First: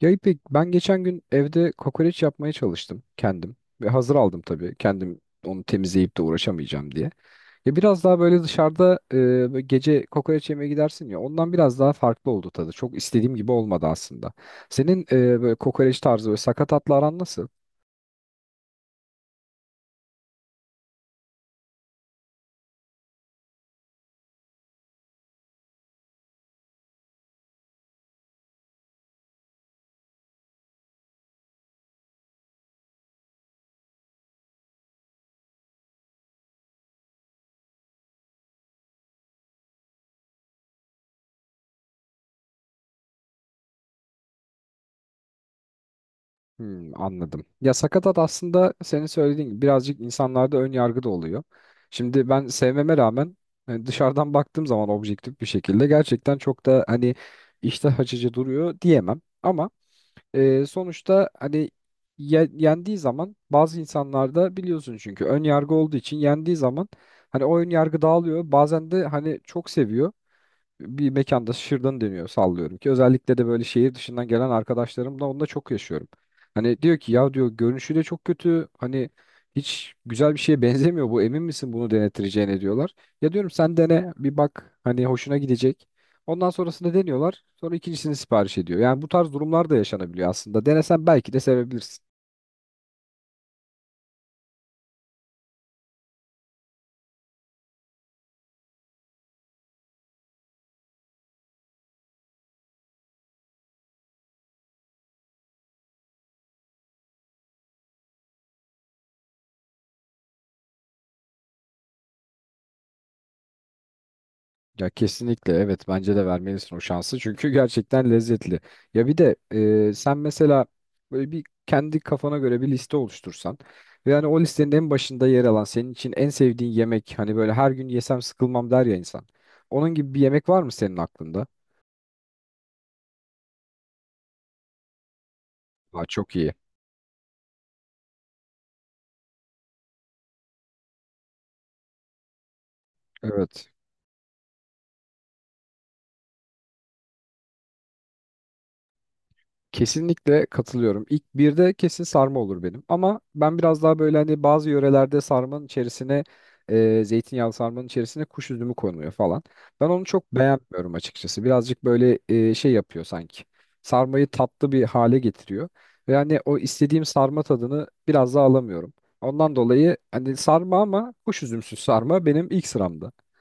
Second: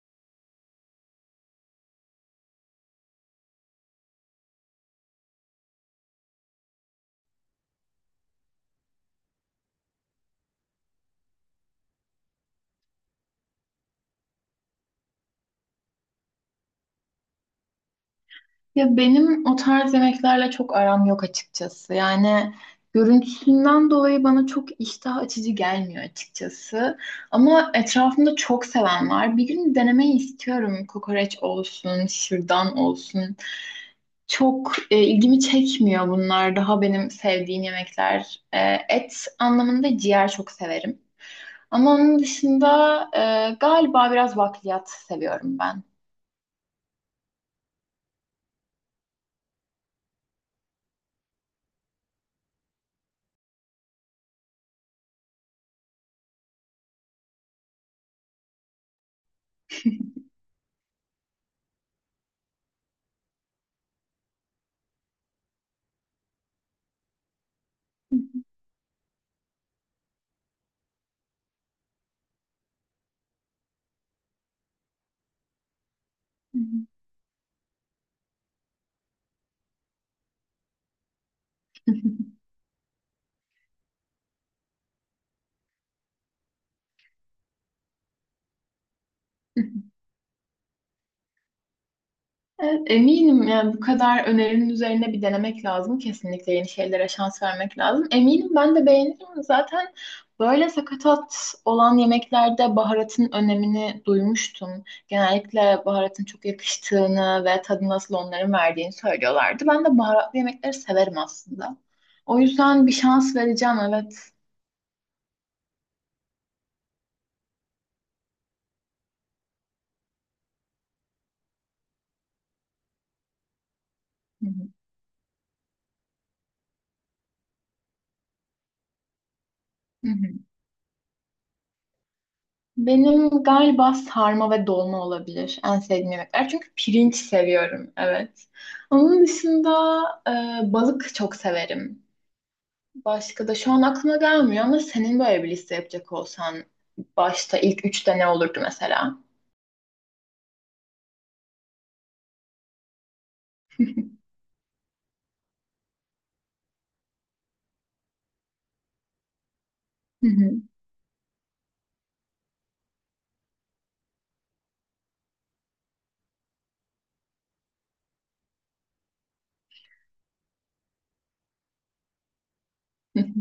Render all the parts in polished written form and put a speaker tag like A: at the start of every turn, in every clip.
A: Ya İpek, ben geçen gün evde kokoreç yapmaya çalıştım kendim. Ve hazır aldım tabii. Kendim onu temizleyip de uğraşamayacağım diye. Ya biraz daha böyle dışarıda böyle gece kokoreç yemeye gidersin ya ondan biraz daha farklı oldu tadı. Çok istediğim gibi olmadı aslında. Senin böyle kokoreç tarzı böyle sakatatla aran nasıl?
B: Ya benim o tarz yemeklerle çok aram yok açıkçası. Yani görüntüsünden dolayı bana çok iştah açıcı gelmiyor açıkçası. Ama etrafımda çok seven var. Bir gün denemeyi istiyorum. Kokoreç olsun, şırdan olsun. Çok ilgimi çekmiyor bunlar. Daha benim sevdiğim yemekler. Et anlamında ciğer çok severim. Ama onun dışında galiba biraz bakliyat seviyorum ben.
A: Hmm, anladım. Ya sakatat aslında senin söylediğin gibi birazcık insanlarda ön yargı da oluyor. Şimdi ben sevmeme rağmen hani dışarıdan baktığım zaman objektif bir şekilde gerçekten çok da hani iştah açıcı duruyor diyemem. Ama sonuçta hani yendiği zaman bazı insanlarda biliyorsun çünkü ön yargı olduğu için yendiği zaman hani o ön yargı dağılıyor. Bazen de hani çok seviyor bir mekanda şırdan deniyor sallıyorum ki özellikle de böyle şehir dışından gelen arkadaşlarımla onunla çok yaşıyorum. Hani diyor ki ya diyor görünüşü de çok kötü hani hiç güzel bir şeye benzemiyor bu emin misin bunu denetireceğine diyorlar. Ya diyorum sen dene bir bak hani hoşuna gidecek. Ondan sonrasında deniyorlar sonra ikincisini sipariş ediyor. Yani bu tarz durumlar da yaşanabiliyor aslında denesen belki de sevebilirsin.
B: Evet, eminim yani bu kadar önerinin üzerine bir denemek lazım. Kesinlikle yeni şeylere şans vermek lazım. Eminim ben de beğenirim. Zaten böyle sakatat olan yemeklerde baharatın önemini duymuştum. Genellikle baharatın çok yakıştığını ve tadı nasıl onların verdiğini söylüyorlardı. Ben de baharatlı yemekleri severim aslında. O yüzden bir şans vereceğim, evet.
A: Ya kesinlikle evet bence de vermelisin o şansı çünkü gerçekten lezzetli. Ya bir de sen mesela böyle bir kendi kafana göre bir liste oluştursan ve yani o
B: Hı hı.
A: listenin en başında yer alan senin için en sevdiğin yemek hani böyle her gün yesem sıkılmam der ya insan. Onun
B: Hı
A: gibi bir
B: hı.
A: yemek var mı senin aklında?
B: Benim galiba sarma ve dolma olabilir en
A: Aa,
B: sevdiğim
A: çok
B: yemekler.
A: iyi.
B: Çünkü pirinç seviyorum, evet. Onun dışında balık çok severim. Başka da
A: Evet.
B: şu an aklıma gelmiyor ama senin böyle bir liste yapacak olsan başta ilk üçte ne olurdu mesela?
A: Kesinlikle katılıyorum. İlk birde kesin sarma olur benim. Ama ben biraz daha böyle hani bazı yörelerde sarmanın içerisine zeytinyağlı sarmanın içerisine kuş üzümü konuyor falan. Ben onu çok
B: Hı
A: beğenmiyorum açıkçası. Birazcık böyle şey yapıyor sanki. Sarmayı tatlı bir hale getiriyor. Ve hani o istediğim sarma tadını biraz daha alamıyorum. Ondan dolayı hani sarma ama kuş üzümsüz sarma benim ilk sıramda.
B: hı.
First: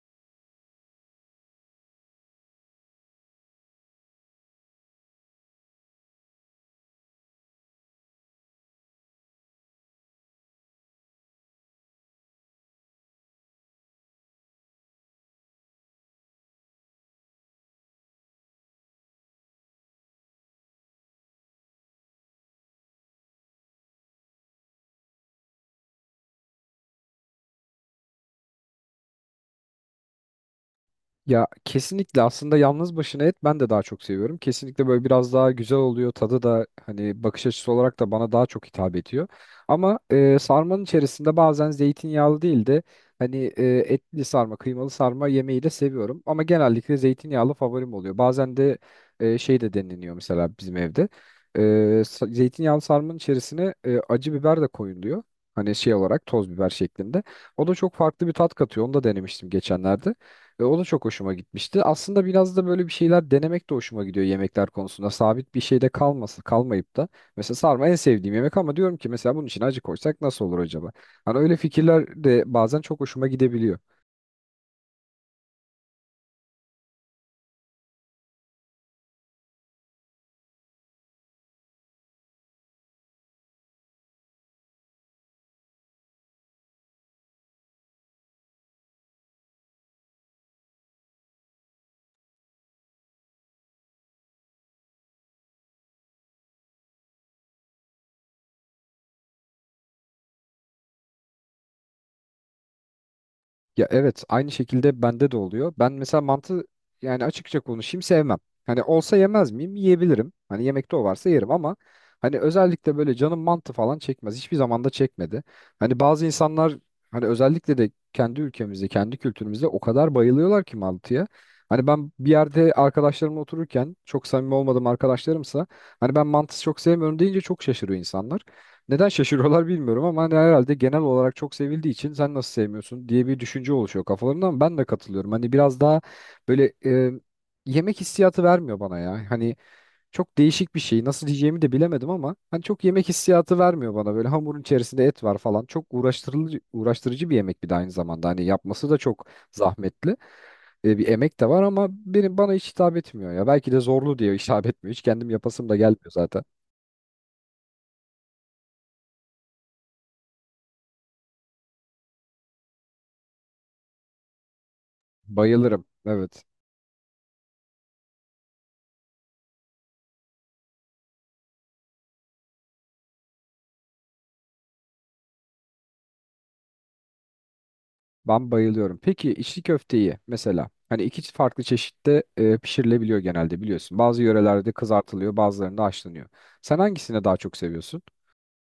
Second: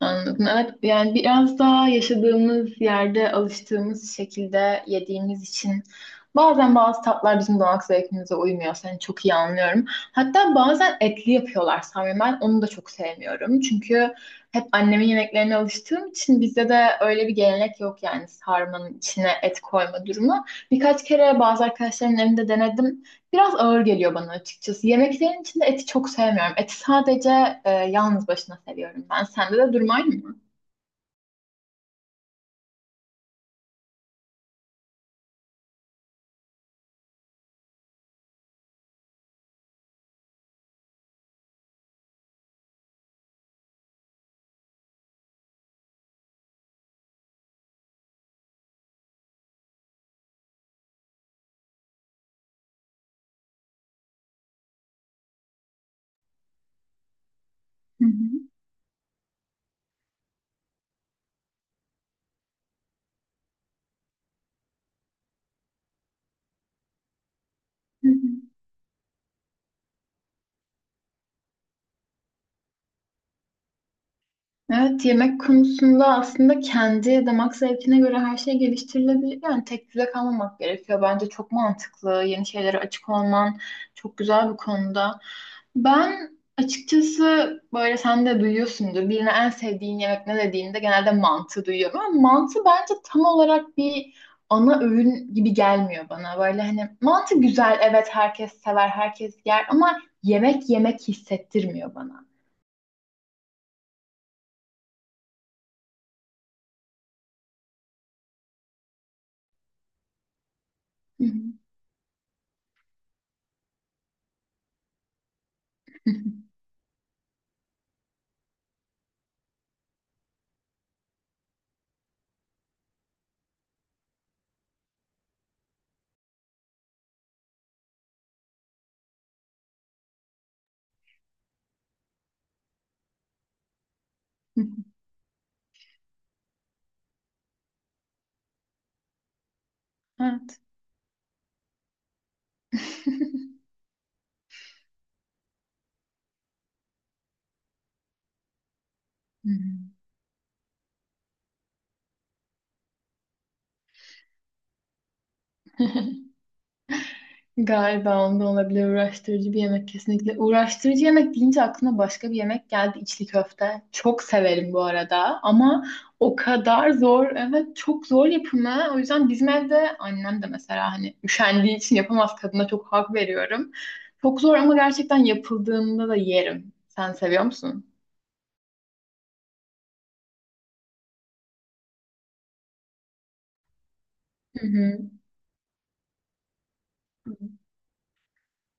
B: Anladım. Evet, yani biraz daha yaşadığımız yerde alıştığımız şekilde yediğimiz için bazen bazı tatlar bizim damak zevkimize uymuyor. Seni çok iyi anlıyorum. Hatta bazen etli yapıyorlar sanırım. Ben onu da çok sevmiyorum. Çünkü hep annemin yemeklerine alıştığım için bizde de öyle bir gelenek yok yani sarmanın içine et koyma durumu. Birkaç kere bazı arkadaşlarımın evinde denedim. Biraz ağır geliyor bana açıkçası. Yemeklerin içinde eti çok sevmiyorum. Eti sadece yalnız başına seviyorum ben. Sende de durum aynı mı?
A: Ya kesinlikle aslında yalnız başına et ben de daha çok seviyorum. Kesinlikle böyle biraz daha güzel oluyor. Tadı da hani bakış açısı olarak da bana daha çok hitap ediyor. Ama sarmanın içerisinde bazen zeytinyağlı değil de hani etli sarma, kıymalı sarma yemeği de seviyorum. Ama genellikle zeytinyağlı favorim oluyor. Bazen de şey de deniliyor mesela bizim evde. E, zeytinyağlı sarmanın içerisine acı biber de koyuluyor. Hani şey olarak toz biber şeklinde. O da çok
B: Hı
A: farklı bir
B: hı.
A: tat katıyor. Onu da denemiştim geçenlerde. Ve o da çok hoşuma gitmişti. Aslında biraz da böyle bir şeyler denemek de hoşuma gidiyor yemekler konusunda. Sabit bir şeyde kalması, kalmayıp da. Mesela sarma en
B: Hı
A: sevdiğim
B: hı.
A: yemek ama diyorum ki mesela bunun için acı koysak nasıl olur acaba? Hani öyle fikirler de bazen çok hoşuma gidebiliyor.
B: Evet, yemek konusunda aslında kendi damak zevkine göre her şey geliştirilebilir. Yani tek düze kalmamak gerekiyor. Bence çok mantıklı. Yeni şeylere açık olman çok güzel bir konuda. Ben açıkçası böyle sen de duyuyorsundur. Birine en sevdiğin yemek ne dediğinde genelde mantı duyuyorum. Ama mantı bence tam olarak bir ana öğün gibi gelmiyor bana. Böyle hani mantı güzel, evet herkes sever, herkes yer ama yemek yemek hissettirmiyor bana.
A: Ya evet aynı şekilde bende de oluyor. Ben mesela mantı yani açıkça konuşayım sevmem. Hani olsa yemez miyim? Yiyebilirim. Hani yemekte o varsa yerim ama hani özellikle böyle canım mantı falan çekmez. Hiçbir zaman da çekmedi. Hani bazı insanlar hani özellikle de kendi ülkemizde, kendi kültürümüzde o kadar bayılıyorlar ki mantıya. Hani ben bir yerde arkadaşlarımla otururken çok samimi olmadığım arkadaşlarımsa hani ben mantısı çok sevmiyorum deyince çok şaşırıyor insanlar. Neden şaşırıyorlar bilmiyorum ama hani herhalde genel olarak çok sevildiği için sen nasıl sevmiyorsun diye bir düşünce oluşuyor kafalarında ama ben de katılıyorum. Hani biraz daha böyle yemek hissiyatı vermiyor bana ya. Hani çok değişik bir şey nasıl diyeceğimi de bilemedim ama hani çok yemek
B: Hı
A: hissiyatı vermiyor bana. Böyle hamurun içerisinde et var falan çok uğraştırıcı bir yemek bir de aynı zamanda. Hani yapması da çok
B: hı.
A: zahmetli. Bir emek de var ama benim bana hiç hitap etmiyor ya. Belki de zorlu diye hitap etmiyor hiç kendim yapasım da gelmiyor zaten.
B: Galiba onda olabilir, uğraştırıcı bir yemek kesinlikle. Uğraştırıcı yemek deyince aklıma başka bir yemek geldi: içli köfte. Çok severim bu arada
A: Bayılırım
B: ama o
A: evet.
B: kadar zor, evet çok zor yapımı. O yüzden bizim evde annem de mesela hani üşendiği için yapamaz, kadına çok hak veriyorum. Çok zor ama gerçekten yapıldığında da yerim. Sen seviyor musun?
A: Ben bayılıyorum. Peki içli köfteyi mesela hani iki farklı çeşitte pişirilebiliyor genelde biliyorsun. Bazı
B: Hı
A: yörelerde
B: hı.
A: kızartılıyor, bazılarında haşlanıyor. Sen hangisini daha çok seviyorsun?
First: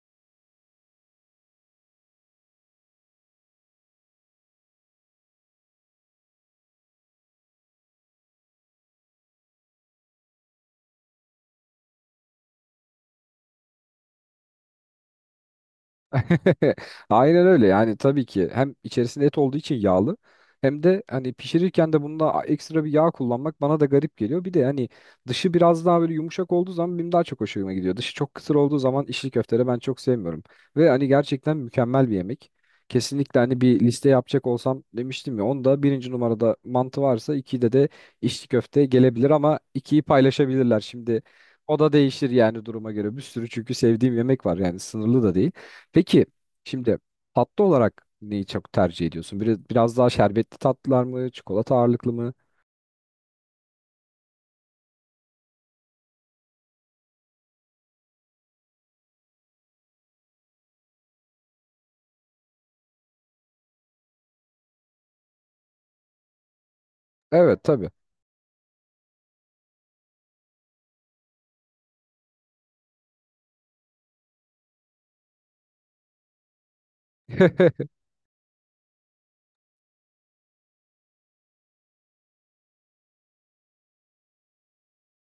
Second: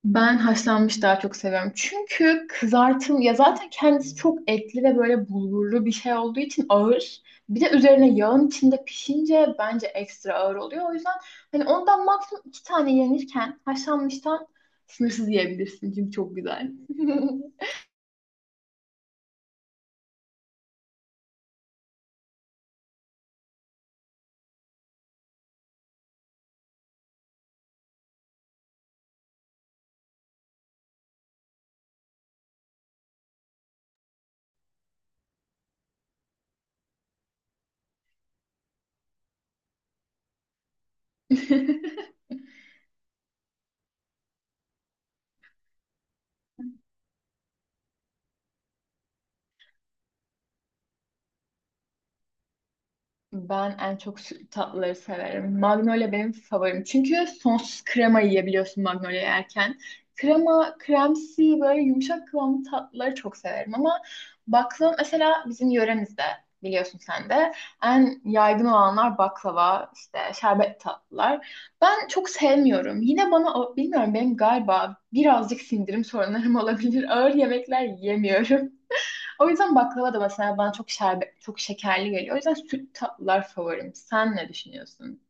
B: Ben haşlanmış daha çok seviyorum. Çünkü kızartım ya zaten kendisi çok etli ve böyle bulgurlu bir şey olduğu için ağır. Bir de üzerine yağın içinde pişince bence ekstra ağır oluyor. O yüzden hani ondan maksimum iki tane yenirken haşlanmıştan sınırsız yiyebilirsin. Çünkü çok güzel.
A: Aynen öyle yani tabii ki hem içerisinde et olduğu için yağlı hem de hani pişirirken de bunda ekstra bir yağ kullanmak bana da garip geliyor. Bir de hani dışı biraz daha böyle yumuşak olduğu zaman benim daha çok hoşuma gidiyor. Dışı çok kısır olduğu zaman içli köfteleri ben çok sevmiyorum. Ve hani gerçekten mükemmel bir yemek. Kesinlikle hani bir liste yapacak olsam demiştim ya onda birinci numarada mantı varsa ikide de içli köfte gelebilir ama ikiyi paylaşabilirler. Şimdi o da değişir yani duruma göre bir sürü çünkü sevdiğim yemek var yani sınırlı da değil. Peki şimdi tatlı olarak neyi çok tercih ediyorsun? Biraz daha şerbetli tatlılar mı, çikolata ağırlıklı mı?
B: Ben en çok tatlıları severim. Magnolia benim favorim. Çünkü sonsuz krema yiyebiliyorsun Magnolia yerken. Krema, kremsi böyle yumuşak kıvamlı tatlıları çok severim. Ama baklava mesela bizim yöremizde biliyorsun sen de.
A: Evet tabii.
B: En yaygın olanlar baklava, işte şerbet tatlılar. Ben çok sevmiyorum. Yine bana, bilmiyorum benim galiba birazcık sindirim sorunlarım olabilir. Ağır yemekler yiyemiyorum. O yüzden baklava da mesela bana çok şerbet, çok şekerli geliyor. O yüzden süt tatlılar favorim. Sen ne düşünüyorsun?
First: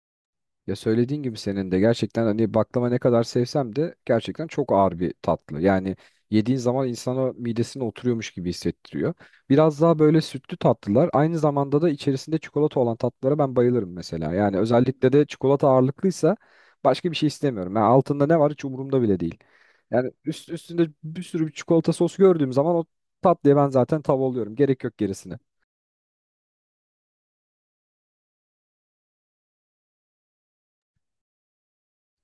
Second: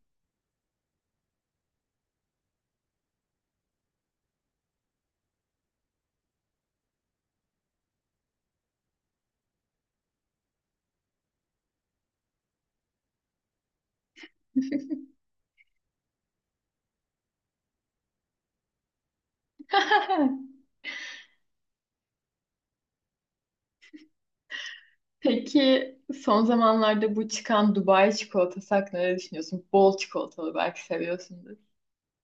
A: Ya söylediğin gibi senin de gerçekten hani baklava ne kadar sevsem de gerçekten çok ağır bir tatlı. Yani yediğin zaman insana midesine oturuyormuş gibi hissettiriyor. Biraz daha böyle sütlü tatlılar aynı zamanda da içerisinde çikolata olan tatlılara ben bayılırım mesela. Yani özellikle de çikolata ağırlıklıysa başka bir şey istemiyorum. Yani altında ne var hiç umurumda bile değil. Yani üst, üstünde bir sürü bir çikolata sos gördüğüm zaman o tatlıya ben zaten tav oluyorum. Gerek yok gerisine.
B: Peki son zamanlarda bu çıkan Dubai çikolatası hakkında ne düşünüyorsun? Bol çikolatalı, belki seviyorsundur.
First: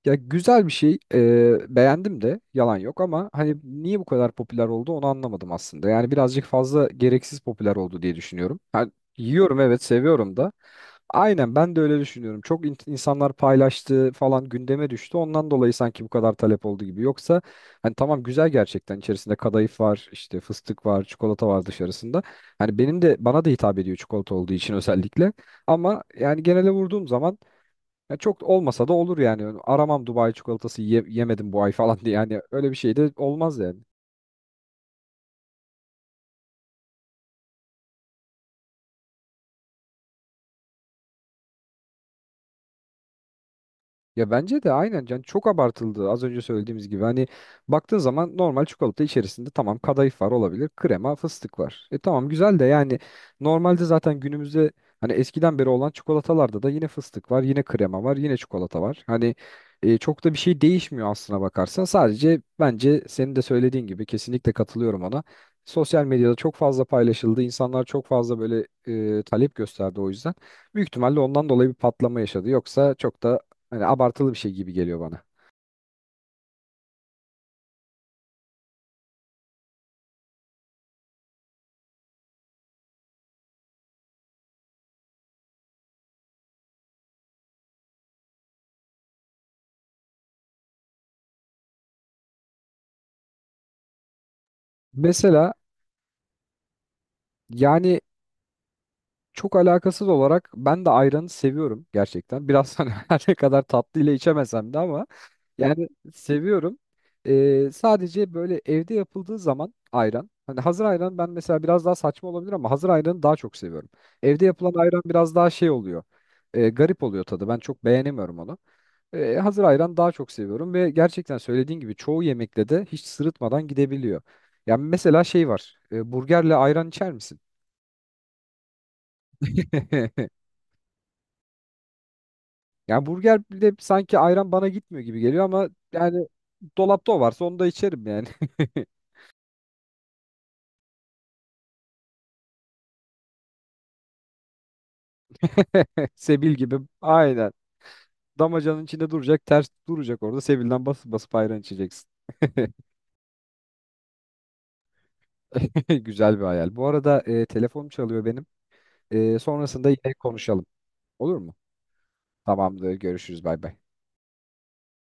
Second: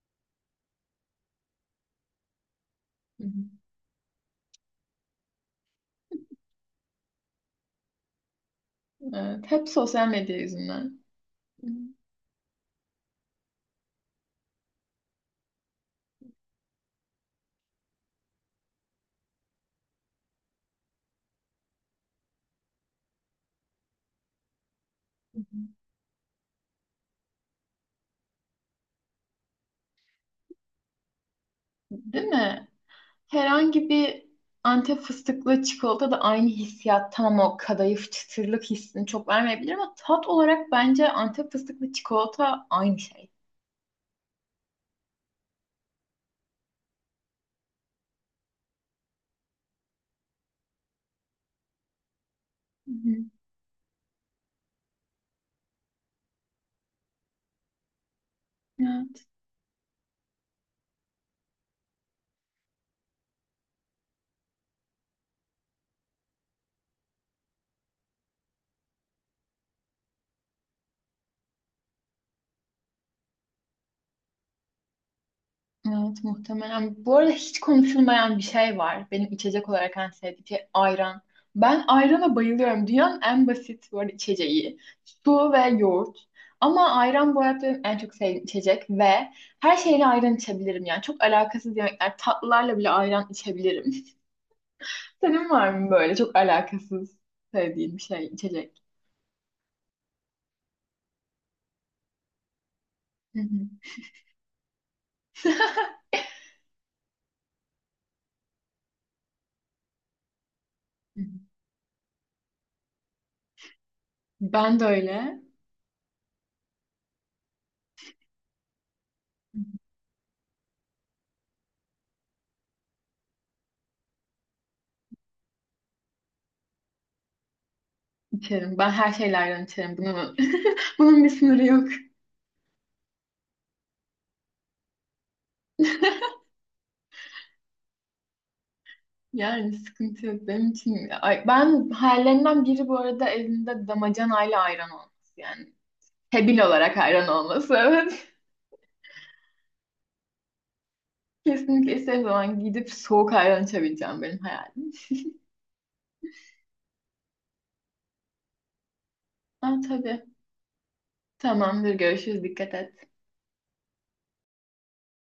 A: Ya güzel bir şey. Beğendim de yalan yok
B: Hı
A: ama
B: hı.
A: hani niye bu kadar popüler oldu onu anlamadım aslında. Yani birazcık fazla gereksiz popüler oldu diye düşünüyorum. Ha,
B: Evet,
A: yiyorum
B: hep
A: evet
B: sosyal medya
A: seviyorum da.
B: yüzünden.
A: Aynen
B: Hı hı.
A: ben de öyle düşünüyorum. Çok insanlar paylaştı falan gündeme düştü. Ondan dolayı sanki bu kadar talep oldu gibi. Yoksa hani tamam güzel gerçekten içerisinde kadayıf var, işte fıstık var, çikolata var dışarısında. Hani benim de bana da hitap ediyor çikolata olduğu için özellikle.
B: Hı hı.
A: Ama yani genele vurduğum zaman ya çok olmasa da olur yani. Aramam Dubai çikolatası yemedim bu ay falan diye.
B: Değil
A: Yani
B: mi?
A: öyle bir şey de olmaz yani.
B: Herhangi bir Antep fıstıklı çikolata da aynı hissiyat. Tamam, o kadayıf çıtırlık hissini çok vermeyebilir ama tat olarak bence Antep fıstıklı çikolata aynı şey.
A: Ya bence de aynen can çok abartıldı az önce söylediğimiz gibi hani baktığın zaman normal çikolata içerisinde tamam kadayıf var olabilir krema fıstık var. E tamam güzel de
B: Hı
A: yani
B: hı.
A: normalde zaten günümüzde hani eskiden beri olan çikolatalarda da yine fıstık var yine krema var yine çikolata var.
B: Evet.
A: Hani çok da bir şey değişmiyor aslına bakarsan sadece bence senin de söylediğin gibi kesinlikle katılıyorum ona. Sosyal medyada çok fazla paylaşıldı insanlar çok fazla böyle talep gösterdi o yüzden. Büyük ihtimalle ondan dolayı bir patlama yaşadı. Yoksa çok da hani abartılı bir şey gibi geliyor bana.
B: Evet, muhtemelen. Bu arada hiç konuşulmayan bir şey var. Benim içecek olarak en sevdiğim şey ayran. Ben ayrana bayılıyorum. Dünyanın en basit bu arada içeceği. Su ve yoğurt. Ama ayran bu hayatta benim en çok sevdiğim içecek ve her şeyle ayran içebilirim yani. Çok alakasız yemekler. Tatlılarla bile ayran içebilirim. Senin
A: Mesela
B: var mı böyle çok alakasız sevdiğin
A: yani
B: bir şey, içecek?
A: çok alakasız olarak ben de ayranı seviyorum gerçekten. Biraz hani her ne
B: Hı
A: kadar tatlı ile içemesem de ama
B: hı.
A: yani seviyorum. Sadece böyle evde yapıldığı zaman ayran. Hani hazır ayran ben mesela biraz daha saçma olabilir ama hazır ayranı daha çok seviyorum. Evde yapılan
B: Ben de
A: ayran biraz
B: öyle
A: daha şey oluyor. Garip oluyor tadı. Ben çok beğenemiyorum onu. Hazır ayran daha çok seviyorum ve gerçekten söylediğin gibi çoğu yemekle de hiç sırıtmadan gidebiliyor. Yani mesela şey var. Burgerle ayran içer misin?
B: içerim. Ben her şeyle ayran içerim. Bunun, bunun bir sınırı yok.
A: Yani burgerle sanki ayran bana gitmiyor gibi geliyor ama yani dolapta o varsa onu da içerim yani.
B: Yani sıkıntı yok benim için. Ay, ben hayallerimden biri bu arada evimde damacanayla ayran olması yani.
A: Sebil
B: Tebil
A: gibi
B: olarak ayran
A: aynen.
B: olması evet.
A: Damacanın içinde duracak, ters duracak orada. Sebil'den basıp basıp ayran
B: Kesinlikle
A: içeceksin.
B: istediğim zaman gidip soğuk ayran içebileceğim, benim hayalim.
A: Güzel bir hayal. Bu arada telefonum çalıyor benim.
B: Ha,
A: Sonrasında yine
B: tabii.
A: konuşalım. Olur mu?
B: Tamamdır, görüşürüz, dikkat
A: Tamamdır.
B: et.
A: Görüşürüz. Bay bay.